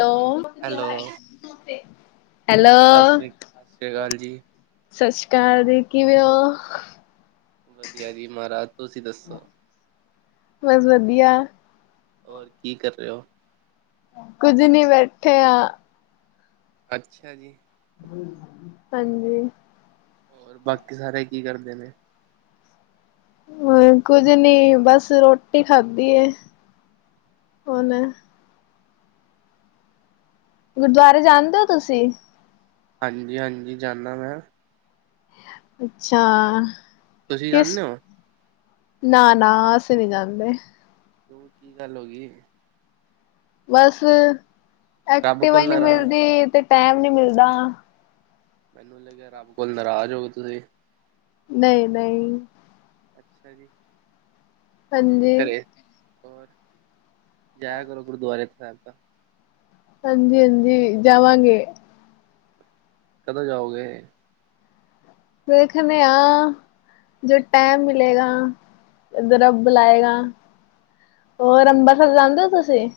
Hello. Hello ਸਤਿ ਸ਼੍ਰੀ ਸਤਿ ਸ਼੍ਰੀ ਅਕਾਲ ਜੀ ਸਸ ਰੀ ਕਾਲ ਜੀ, ਕਿਵੇਂ ਓ। ਵਧੀਆ ਜੀ, ਮਾਹ ਰਾਜ ਤੁਸੀਂ ਦੱਸੋ। ਬਸ ਵਧੀਆ। ਹੋਰ ਕੀ ਕਰ ਰੇ ਔ। ਕੁੱਝ ਨੀ ਬੈਠੇ ਆਂ। ਅੱਛਾ ਜੀ। ਹਾਂਜੀ। ਹੋਰ ਬਾਕੀ ਸਾਰੇ ਕੀ ਕਰਦੇ ਨੇ। ਹੁਣ ਕੁਝ ਨੀ ਬਸ ਰੋਟੀ ਖਾਧੀ ਏ ਹੁਣ। ਗੁਰਦੁਆਰੇ ਜਾਂਦੇ ਓ ਤੁਸੀਂ? ਹਾਂਜੀ ਹਾਂਜੀ ਜਾਣਾ ਮੈਂ। ਅੱਛਾ! ਤੁਸੀਂ ਕਿਸ ਜਾਂਨੇ ਓ? ਨਾ ਨਾ ਅਸੀਂ ਨੀ ਜਾਂਦੇ। ਕਿਉਂ ਕੀ ਗੱਲ ਹੋ ਗਈ। ਬਸ ਰੱਬ ਐਕਟਿਵਾ ਈ ਕੋਲ ਨੀ ਨਾਰਾਜ਼ ਮਿਲਦੀ ਤੇ ਟੈਮ ਨੀ ਮਿਲਦਾ। ਮੈਨੂੰ ਲੱਗਿਆ ਰੱਬ ਕੋਲ ਨਾਰਾਜ਼ ਹੋ ਗਏ ਤੁਸੀਂ। ਨਈ ਨਈ ਅੱਛਾ ਜੀ! ਹੋਰ ਹਾਂਜੀ ਘਰੇ ਹੋਰ। ਜਾਇਆ ਕਰੋ ਗੁਰਦੁਆਰੇ ਸਾਹਿਬ ਤਾਂ। ਹਾਂਜੀ ਹਾਂਜੀ ਜਾਵਾਂਗੇ। ਕਦੋਂ ਜਾਓਗੇ? ਦੇਖ ਦੇ ਆਂ। ਜਦੋਂ ਟਾਈਮ ਮਿਲੇਗਾ। ਜਦੋਂ ਰੱਬ ਬੁਲਾਏਗਾ। ਹੋਰ ਅੰਬਰਸਰ ਜਾਂਦੇ ਓ ਤੁਸੀਂ?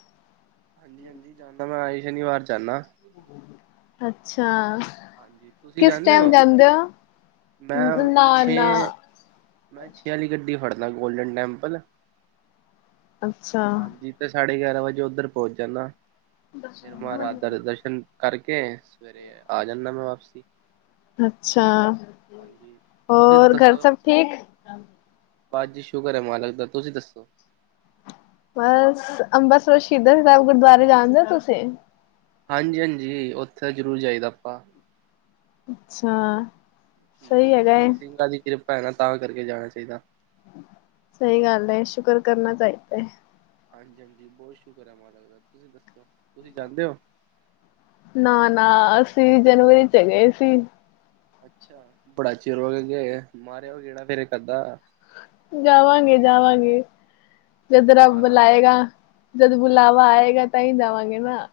ਹਾਂਜੀ ਹਾਂਜੀ ਜਾਣਾ ਮੈਂ ਹਰ ਸ਼ਨੀਵਾਰ ਜਾਣਾ। ਅੱਛਾ! ਹਾਂਜੀ, ਤੁਸੀਂ ਕਿਸ ਜਾਂਦੇ ਟਾਈਮ ਹੋ ਹੋ ਮੈਂ ਨਾ ਨਾ ਛੇ। ਮੈਂ ਛੇ ਵਾਲੀ ਗੱਡੀ ਫੜਦਾ ਗੋਲਡਨ ਟੈਂਪਲ ਅੱਛਾ ਹਾਂਜੀ ਫੇਰ ਸਾਢੇ ਗਿਆਰਾਂ ਵਜੇ ਉੱਧਰ ਪਹੁੰਚ ਜਾਣਾ ਫਿਰ [unintelligible] ਕਰਕੇ ਸਵੇਰੇ ਆ ਜਾਣਾ ਮੈਂ ਵਾਪਸੀ। ਅੱਛਾ ਹਾਂਜੀ ਤੁਸੀ ਤਾਂ ਹੋਰ ਘਰ ਦੱਸੋ। ਸਭ ਠੀਕ ਬਸ ਜੀ ਸ਼ੁਕਰ ਹੈ ਮਾਲਕ ਦਾ ਤੁਸੀਂ ਦੱਸੋ। ਬਸ ਅੰਬਰਸਰ ਸ਼ਹੀਦਾਂ ਸਾਹਿਬ ਗੁਰਦੁਆਰੇ ਜਾਣਦੇ ਹੋ ਤੁਸੀਂ? ਹਾਂਜੀ ਹਾਂਜੀ ਉੱਥੇ ਤਾਂ ਜ਼ਰੂਰ ਜਾਈਦਾ ਆਪਾਂ। ਅੱਛਾ ਸਹੀ ਹੈਗਾ ਏ ਉੱਥੇ [unintelligible] ਤਾਂ ਵੀ ਕਰਕੇ ਜਾਣਾ ਚਾਹੀਦਾ। ਸਹੀ ਗੱਲ ਹੈ। ਸ਼ੁਕਰ ਕਰਨਾ ਚਾਹੀਦਾ ਹੈ। ਹਾਂਜੀ ਹਾਂਜੀ ਬਹੁਤ ਸ਼ੁਕਰ ਹੈ ਮਾਲਕ ਦਾ ਤੁਸੀਂ ਦੱਸੋ ਤੁਸੀਂ ਜਾਂਦੇ ਹੋ। ਨਾ ਨਾ ਅਸੀਂ ਜਨਵਰੀ 'ਚ ਗਏ ਸੀ। ਅੱਛਾ ਬੜਾ ਚਿਰ ਹੋ ਗਇਆ ਮਾਰਿਆ ਆਉ ਫੇਰ ਗੇੜਾ ਇੱਕ ਅੱਧਾ। ਜਾਵਾਂਗੇ ਜਾਵਾਂਗੇ ਜਿਸ ਚਲੋ ਦਿਨ ਰੱਬ ਮਹਾਰਾਜ ਬੁਲਾਇਗਾ ਜਦੌ ਬੁਲਾਵਾ ਆਏਗਾ ਤਾਂ ਹੀ ਜਾਵਾਂਗੇ ਨਾ।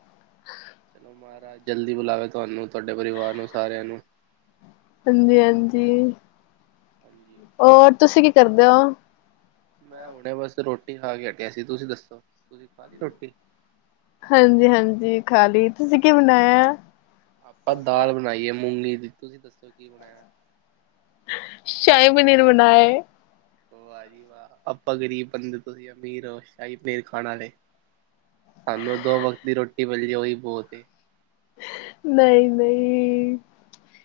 ਚਲੋ ਮਹਾਰਾਜ ਜਲਦੀ ਬੁਲਾਵੇ ਤੁਹਾਨੂੰ ਤੁਹਾਡੇ ਪਰਿਵਾਰ ਨੂੰ ਸਾਰਿਆਂ ਨੂੰ। ਹਾਂਜੀ ਹਾਂਜੀ ਹਾਂਜੀ ਹੋਰ ਤੁਸੀਂ ਕੀ ਕਰਦੇ ਹੋ। ਮੈਂ ਹੁਣੇ ਬਸ ਰੋਟੀ ਖਾ ਕੇ ਹਟਿਆ ਸੀ। ਤੁਸੀਂ ਦੱਸੋ ਤੁਸੀਂ ਖਾ ਲਈ ਰੋਟੀ। ਹਾਂਜੀ ਹਾਂਜੀ ਖਾ ਲਈ ਤੁਸੀਂ ਕਿ ਬਣਾਇਆ। ਆਪਾਂ ਦਾਲ ਬਣਾਈਏ ਮੂੰਗੀ ਦੀ ਤੁਸੀਂ ਦੱਸੋ ਕੀ ਬਣਾਇਆ। ਸ਼ਾਹੀ ਪਨੀਰ ਬਣਾਇਆ ਏ। ਵਾਹ ਜੀ ਵਾਹ ਆਪਾਂ ਗ਼ਰੀਬ ਬੰਦੇ ਤੁਸੀਂ ਅਮੀਰ ਹੋ ਸ਼ਾਹੀ ਪਨੀਰ ਖਾਣ ਵਾਲੇ। ਸਾਨੂੰ ਦੋ ਵਕਤ ਦੀ ਰੋਟੀ ਮਿਲ ਜੇ ਉਹੀ ਬਹੁਤ ਹੈ। ਨਹੀਂ ਨਹੀਂ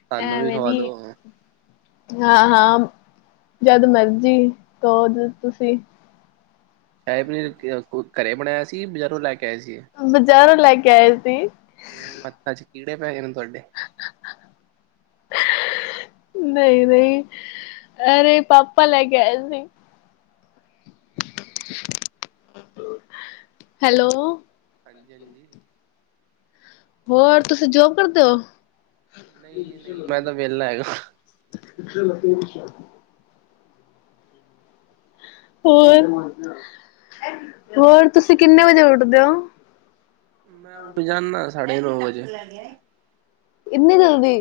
ਸਾਨੂੰ ਵੀ ਐਵੇਂ ਖਵਾ ਨੀ। ਦੋ ਹਾਂ ਹਾਂ ਜਦ ਮਰਜ਼ੀ ਕਹੂੰ ਤੁਸੀਂ। ਸ਼ਾਹੀ ਪਨੀਰ ਘਰੇ ਬਣਾਇਆ ਸੀ। ਕਿ ਬਜ਼ਾਰੋਂ ਲੈ ਕੇ ਆਏ ਸੀ। ਬਜ਼ਾਰੋਂ ਲੈ ਕੇ ਆਏ ਸੀ। [unintelligible] ਕੀੜੇ ਪੈ ਗਏ ਨੇ ਤੁਹਾਡੇ। [unintelligible] ਨਹੀਂ ਨਹੀਂ ਅਰੇ ਪਾਪਾ ਲੈ ਕੇ ਆਏ ਸੀ। ਹੈਲੋ ਹਾਂਜੀ ਹਾਂਜੀ ਹੋਰ ਤੁਸੀਂ ਜੋਬ ਕਰਦੇ ਹੋ? ਨਹੀਂ ਜੀ ਨਹੀਂ ਮੈਂ ਤਾਂ ਵਿਹਲਾ ਹੈਗਾ। [unintelligible] ਹੋਰ ਹੋਰ ਤੁਸੀਂ ਕਿੰਨੇ ਵਜੇ ਉੱਠਦੇ ਹੋ? ਮੈਂ ਉੱਠ ਜਾਨਾ ਸਾਢੇ ਨੌ ਵਜੇ, ਇੰਨੀ ਜਲਦੀ,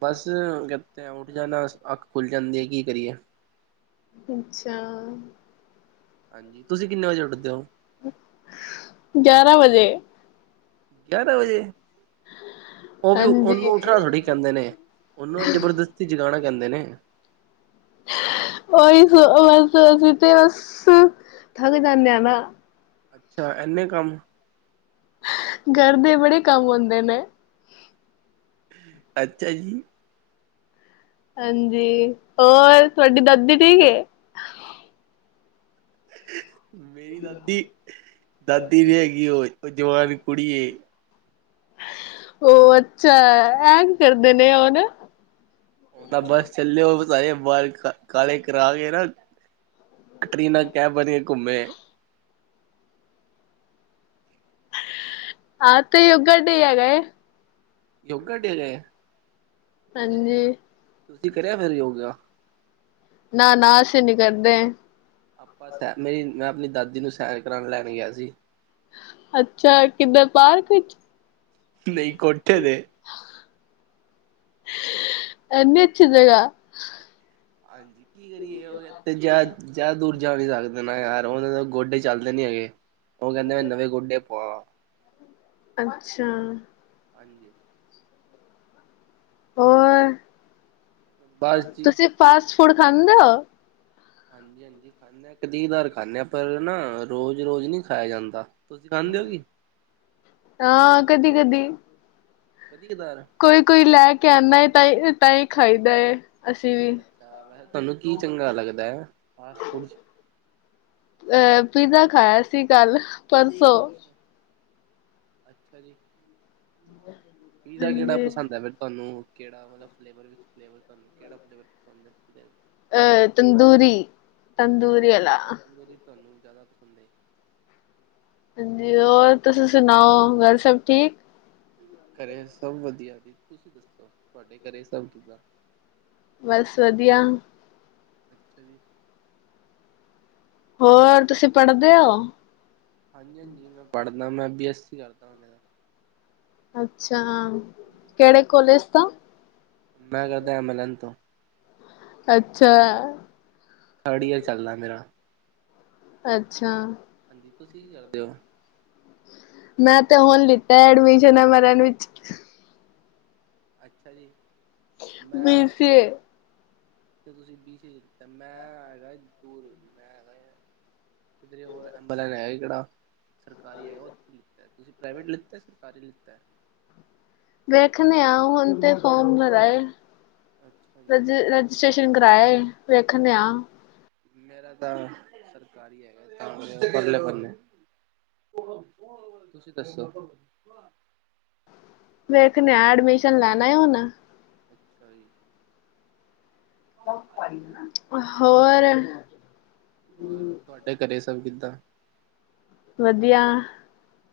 ਬਸ ਕਿਤੇ ਉੱਠ ਜਾਣਾ ਅੱਖ ਖੁੱਲ੍ਹ ਜਾਂਦੀ ਹੈ ਕੀ ਕਰੀਏ ਅੱਛਾ ਹਾਂਜੀ ਤੁਸੀਂ ਕਿੰਨੇ ਵਜੇ ਉੱਠਦੇ ਹੋ ਗਿਆਰਾਂ ਵਜੇ, ਗਿਆਰਾਂ ਵਜੇ, ਉਹ ਵੀ ਹਾਂਜੀ ਉਹਨੂੰ ਉੱਠਣਾ ਥੋੜ੍ਹੀ ਕਹਿੰਦੇ ਨੇ, ਉਹਨੂੰ ਜਬਰਦਸਤੀ ਜਗਾਣਾ ਕਹਿੰਦੇ ਨੇ, ਔਹੀ ਔ ਹੀ ਤੇ ਬਸ ਹੱਥਾਂ ਤੇ ਕਰਨੇ ਆ ਨਾ ਅੱਛਾ ਏਨੇ ਕੰਮ ਘਰ ਦੇ ਬੜੇ ਕੰਮ ਹੁੰਦੇ ਨੇ। ਅੱਛਾ ਜੀ ਹਾਂਜੀ ਹੋਰ ਤੁਹਾਡੀ ਦਾਦੀ ਠੀਕ ਐ? ਮੇਰੀ ਦਾਦੀ ਦਾਦੀ ਵੀ ਹੈਗੀ, ਉਹ ਉਹ ਜਵਾਨ ਕੁੜੀ ਐ ਉਹ ਅੱਛਾ ਐ ਵੀ ਕਰਦੇ ਨੇ ਉਹ ਨਾ ਉਹ ਨਾ ਬਸ ਚੱਲੇ, ਔ ਸਾਰੇ ਬਾਲ ਕਾਲੇ ਕਰਾ ਕੇ ਨਾ। ਕਟਰੀਨਾ ਕੈਫ ਬਨਕੇ ਘੁਮੇ, ਆਹ ਤੇ ਯੋਗਾ ਡੇ ਹੈਗਾ ਹੈ। ਯੋਗਾ ਡੇ ਐ ਅੱਛਾ ਜੀ, ਹਾਂਜੀ ਤੁਸੀਂ ਕਰਿਆ ਕਦੀ ਯੋਗਾ। ਨਾ ਨਾ ਅਸੀ ਨੀ ਕਰਦੇ। ਆਪਾਂ ਸੈਰ, ਨਈ ਮੈਂ ਆਪਣੀ ਦਾਦੀ ਨੂੰ ਸੈਰ ਕਰਉਣ ਲੈਣ ਗਿਆ ਸੀ। ਅੱਛਾ ਕਿੱਧਰ ਪਾਰਕ ਵਿੱਚ ਨਹੀਂ ਕੋਠੇ ਤੇ ਇੰਨੀ ਅੱਛੀ ਜਗਾਹ। ਹਾਂਜੀ, ਕੀ ਕਰੀਏ ਹੋਰ ਇਥ ਜ ਜ਼ਿਆਦਾ ਦੂਰ ਜਾ ਨੀ ਸਕਦੇ ਨਾ ਯਾਰ, ਔਨਾਦੇ ਗੋਡੇ ਚੱਲਦੇ ਨੀ ਹੈਗੇ। ਉਹ ਕਹਿੰਦੇ ਨੇ ਨਵੇਂ ਗੁੱਡੇ ਪਵਾ। ਅੱਛਾ, ਹਾਂਜੀ ਹੋਰ ਬਸ ਜੀ ਤੁਸੀਂ ਫਾਸਟ ਫੂਡ ਖਾਂਦੇ ਹੋ? ਹਾਂਜੀ ਹਾਂਜੀ, ਇੱਕ ਅੱਧੀ ਵਾਰ ਖਾਂਦੇ ਆਂ, ਪਰ ਨਾ ਰੋਜ਼ ਰੋਜ਼ ਨਹੀਂ ਖਾਇਆ ਜਾਂਦਾ ਤੁਸੀਂ ਖਾਂਦੇ ਹੋ ਕਿ। ਹਾਂ ਕਦੀ ਕਦੀ, ਕਦੀ ਕਦਾਰ ਪਰ ਕੋਈ ਲੈ ਕੇ ਆਉਂਦਾ ਹੈ, ਤਾਂ ਤਾਂ ਹੀ ਖਾਈਦਾ ਹੈ ਅਸੀਂ ਵੀ। ਵੈਸੇ ਤੁਹਾਨੂੰ ਕੀ ਚੰਗਾ ਲੱਗਦਾ ਹੈ, ਫਾਸ ਫੂਡ ਚ ਅਹ ਪੀਜ਼ਾ ਖਾਇਆ ਸੀ ਕੱਲ ਪਰਸੋਂ ਅੱਛਾ ਅੱਛਾ ਜੀ, ਹ [unintelligible] ਪੀਜ਼ਾ ਕਿਹੜਾ ਪਸੰਦ ਹੈ ਫੇਰ ਤੁਹਾਨੂੰ ਕਿਹੜਾ ਵਾਲਾ ਫਲੇਵਰ, ਤੁਹਾਨੂੰ ਕਿਹੜਾ ਫਲੇਵਰ ਪਸੰਦ ਏ। ਅ ਤੰਦੂਰੀ ਤੰਦੂਰੀ ਆਂਲਾ, ਅੱਛਾ ਤੰਦੂਰੀ ਤੁਹਾਨੂੰ ਜ਼ਿਆਦਾ ਪਸੰਦ ਹੈ ਹਾਂਜੀ ਹੋਰ ਤੁਸੀਂ ਸੁਣਾਓ ਘਰ ਸਭ ਠੀਕ ਘਰੇਂ ਸਭ ਵਧੀਆਂ ਜੀ, ਤੁਸੀਂ ਦੱਸੋਂ ਤੁਹਾਡੇ ਘਰੇਂ ਸਭ ਕਿੱਦਾਂ ਬਸ ਵਧੀਆ ਅੱਛਾ ਜੀ ਹੋਰ ਤੁਸੀਂ ਪੜ੍ਹਦੇ ਹੋ ਹਾਂਜੀ ਹਾਂਜੀ ਮੈਂ ਪੜ੍ਹਨਾ, ਮੈਂ ਬੀ ਐੱਸ ਸੀ ਕਰਦਾਂ ਪਯਾ ਅੱਛਾ ਹਾਂਜੀ। ਕਿਹੜੇ ਕੋਲੇਜ ਤੋਂ ਮੈਂ ਕਰਦਾਂ ਐਮ ਅਲ ਐਨ ਤੋਂ ਅੱਛਾ ਥਰਡ ਈਅਰ ਚੱਲਦਾ ਮੇਰਾ। ਅੱਛਾ। ਹਾਂ ਜੀ, ਤੁਸੀਂ ਕੀ ਕਰਦੇ ਹੋ? ਮੈਂ ਤੇ ਹੁਣ ਲਿੱਤਾ ਐ ਐਡਮਿਸ਼ਨ ਐੱਮ ਏ ਰੱਨ ਵਿੱਚ। ਅੱਛਾ ਜੀ। ਮੈਂ ਫੇਰ। ਤੁਸੀਂ ਵੀ ਇੱਥੇ ਆ ਮੈਂ ਹੈਗਾ ਦੂਰ ਮੈਂ ਹੈਗਾ। ਕਿੱਧਰੇ ਹੋਰ ਐਂਬੂਲੈਂਸ ਹੈਗੀ ਆ ਕਿਹੜੀ? ਸਰਕਾਰੀ ਹੈ ਉਹ ਲਿੱਤੀ ਆ ਤੁਸੀਂ ਪ੍ਰਾਈਵੇਟ ਲਿੱਤੀ ਆ ਸਰਕਾਰੀ ਲਿੱਤੀ ਹੈ। ਵੇਖਦੇ ਆਂ ਹੁਣ ਤੇ ਫੋਨ ਪਰ ਆਏਂ। ਅੱਛਾ ਜੀ ਰਜਿਸਟ੍ਰੇਸ਼ਨ ਕਰਵਾ ਕੇ ਵੇਖਦੇ ਆਂ। ਮੇਰਾ ਤਾਂ ਸਰਕਾਰੀ ਹੈਗਾ। [unintelligible] ਅਗਲੇ ਬੰਨੇ ਤੁਸੀਂ ਦੱਸੋ ਵੇਖਨੇ ਆ ਐਡਮਿਸ਼ਨ ਲੈਣਾਂ ਏ ਹੁਣ ਅੱਛਾ ਜੀ ਹੋਰ ਹੋਰ ਤੁਵਾਡੇ ਘਰੇਂ ਸਭ ਕਿੱਦਾਂ? ਵਧੀਆਂ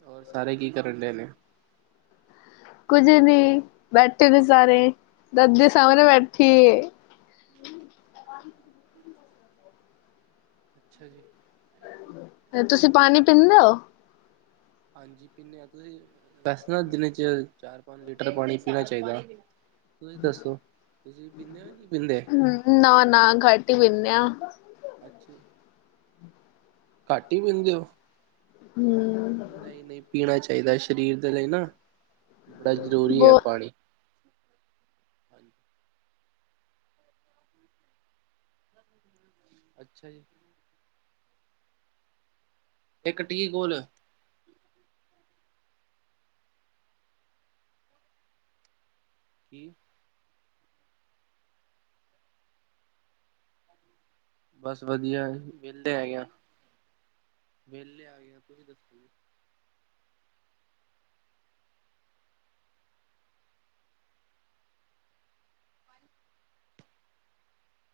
ਔਰ ਸਾਰੇ ਕੀ ਕਰਨ ਡਏ ਨੇ ਕੁੱਝ ਨੀ, ਬੈਠੇਂ ਨੇ ਸਾਰੇ, ਦਾਦੀ ਸਾਹਮਨੇ ਬੈਠੀਂ ਏ ਅੱਛਾ ਜੀ ਤੁਸੀਂ ਪਾਨੀ ਪੀਂਦੇ ਓ? ਹਾਂਜੀ ਪੀਨੇਂ ਆ ਤੁਸੀਂ ਵੈਸੇ ਨਾ ਦਿਨ ਚ ਚਾਰ-ਪੰਜ ਲੀਟਰ ਪਾਨੀ ਪੀਨਾ ਚਾਇਦਾ ਤੁਸੀਂ ਦੱਸੋ ਤੁਸੀਂ ਪੀਂਦੇ ਓ ਨਈ ਪੀਂਦੇ? ਨਾ- ਨਾ ਘੱਟ ਹੀ ਪੀਨੇ ਆਂ। ਅੱਛਾ ਘੱਟ ਇ ਪੀਂਦੇ ਓ? [inaudible] ਨਈ ਨਈ ਪੀਨਾ ਚਾਇਦਾਂ ਸ਼ਰੀਰ ਦੇ ਲਈ ਨਾ ਬੜਾਂ ਜ਼ਰੂਰੀ ਅ ਬਹੁ ਪਾਨੀ। ਅੱਛਾ ਜੀ ਇੱਕ ਟੀ ਕੋਲ ਕੀਂ? ਬਸ ਵਧੀਆਂ ਵੇਲੇ ਹੈਗੇ ਆ ਵੇਲ਼ੇ ਆ ਗਿਆਂ ਤੁਸੀਂ ਦੱਸੋ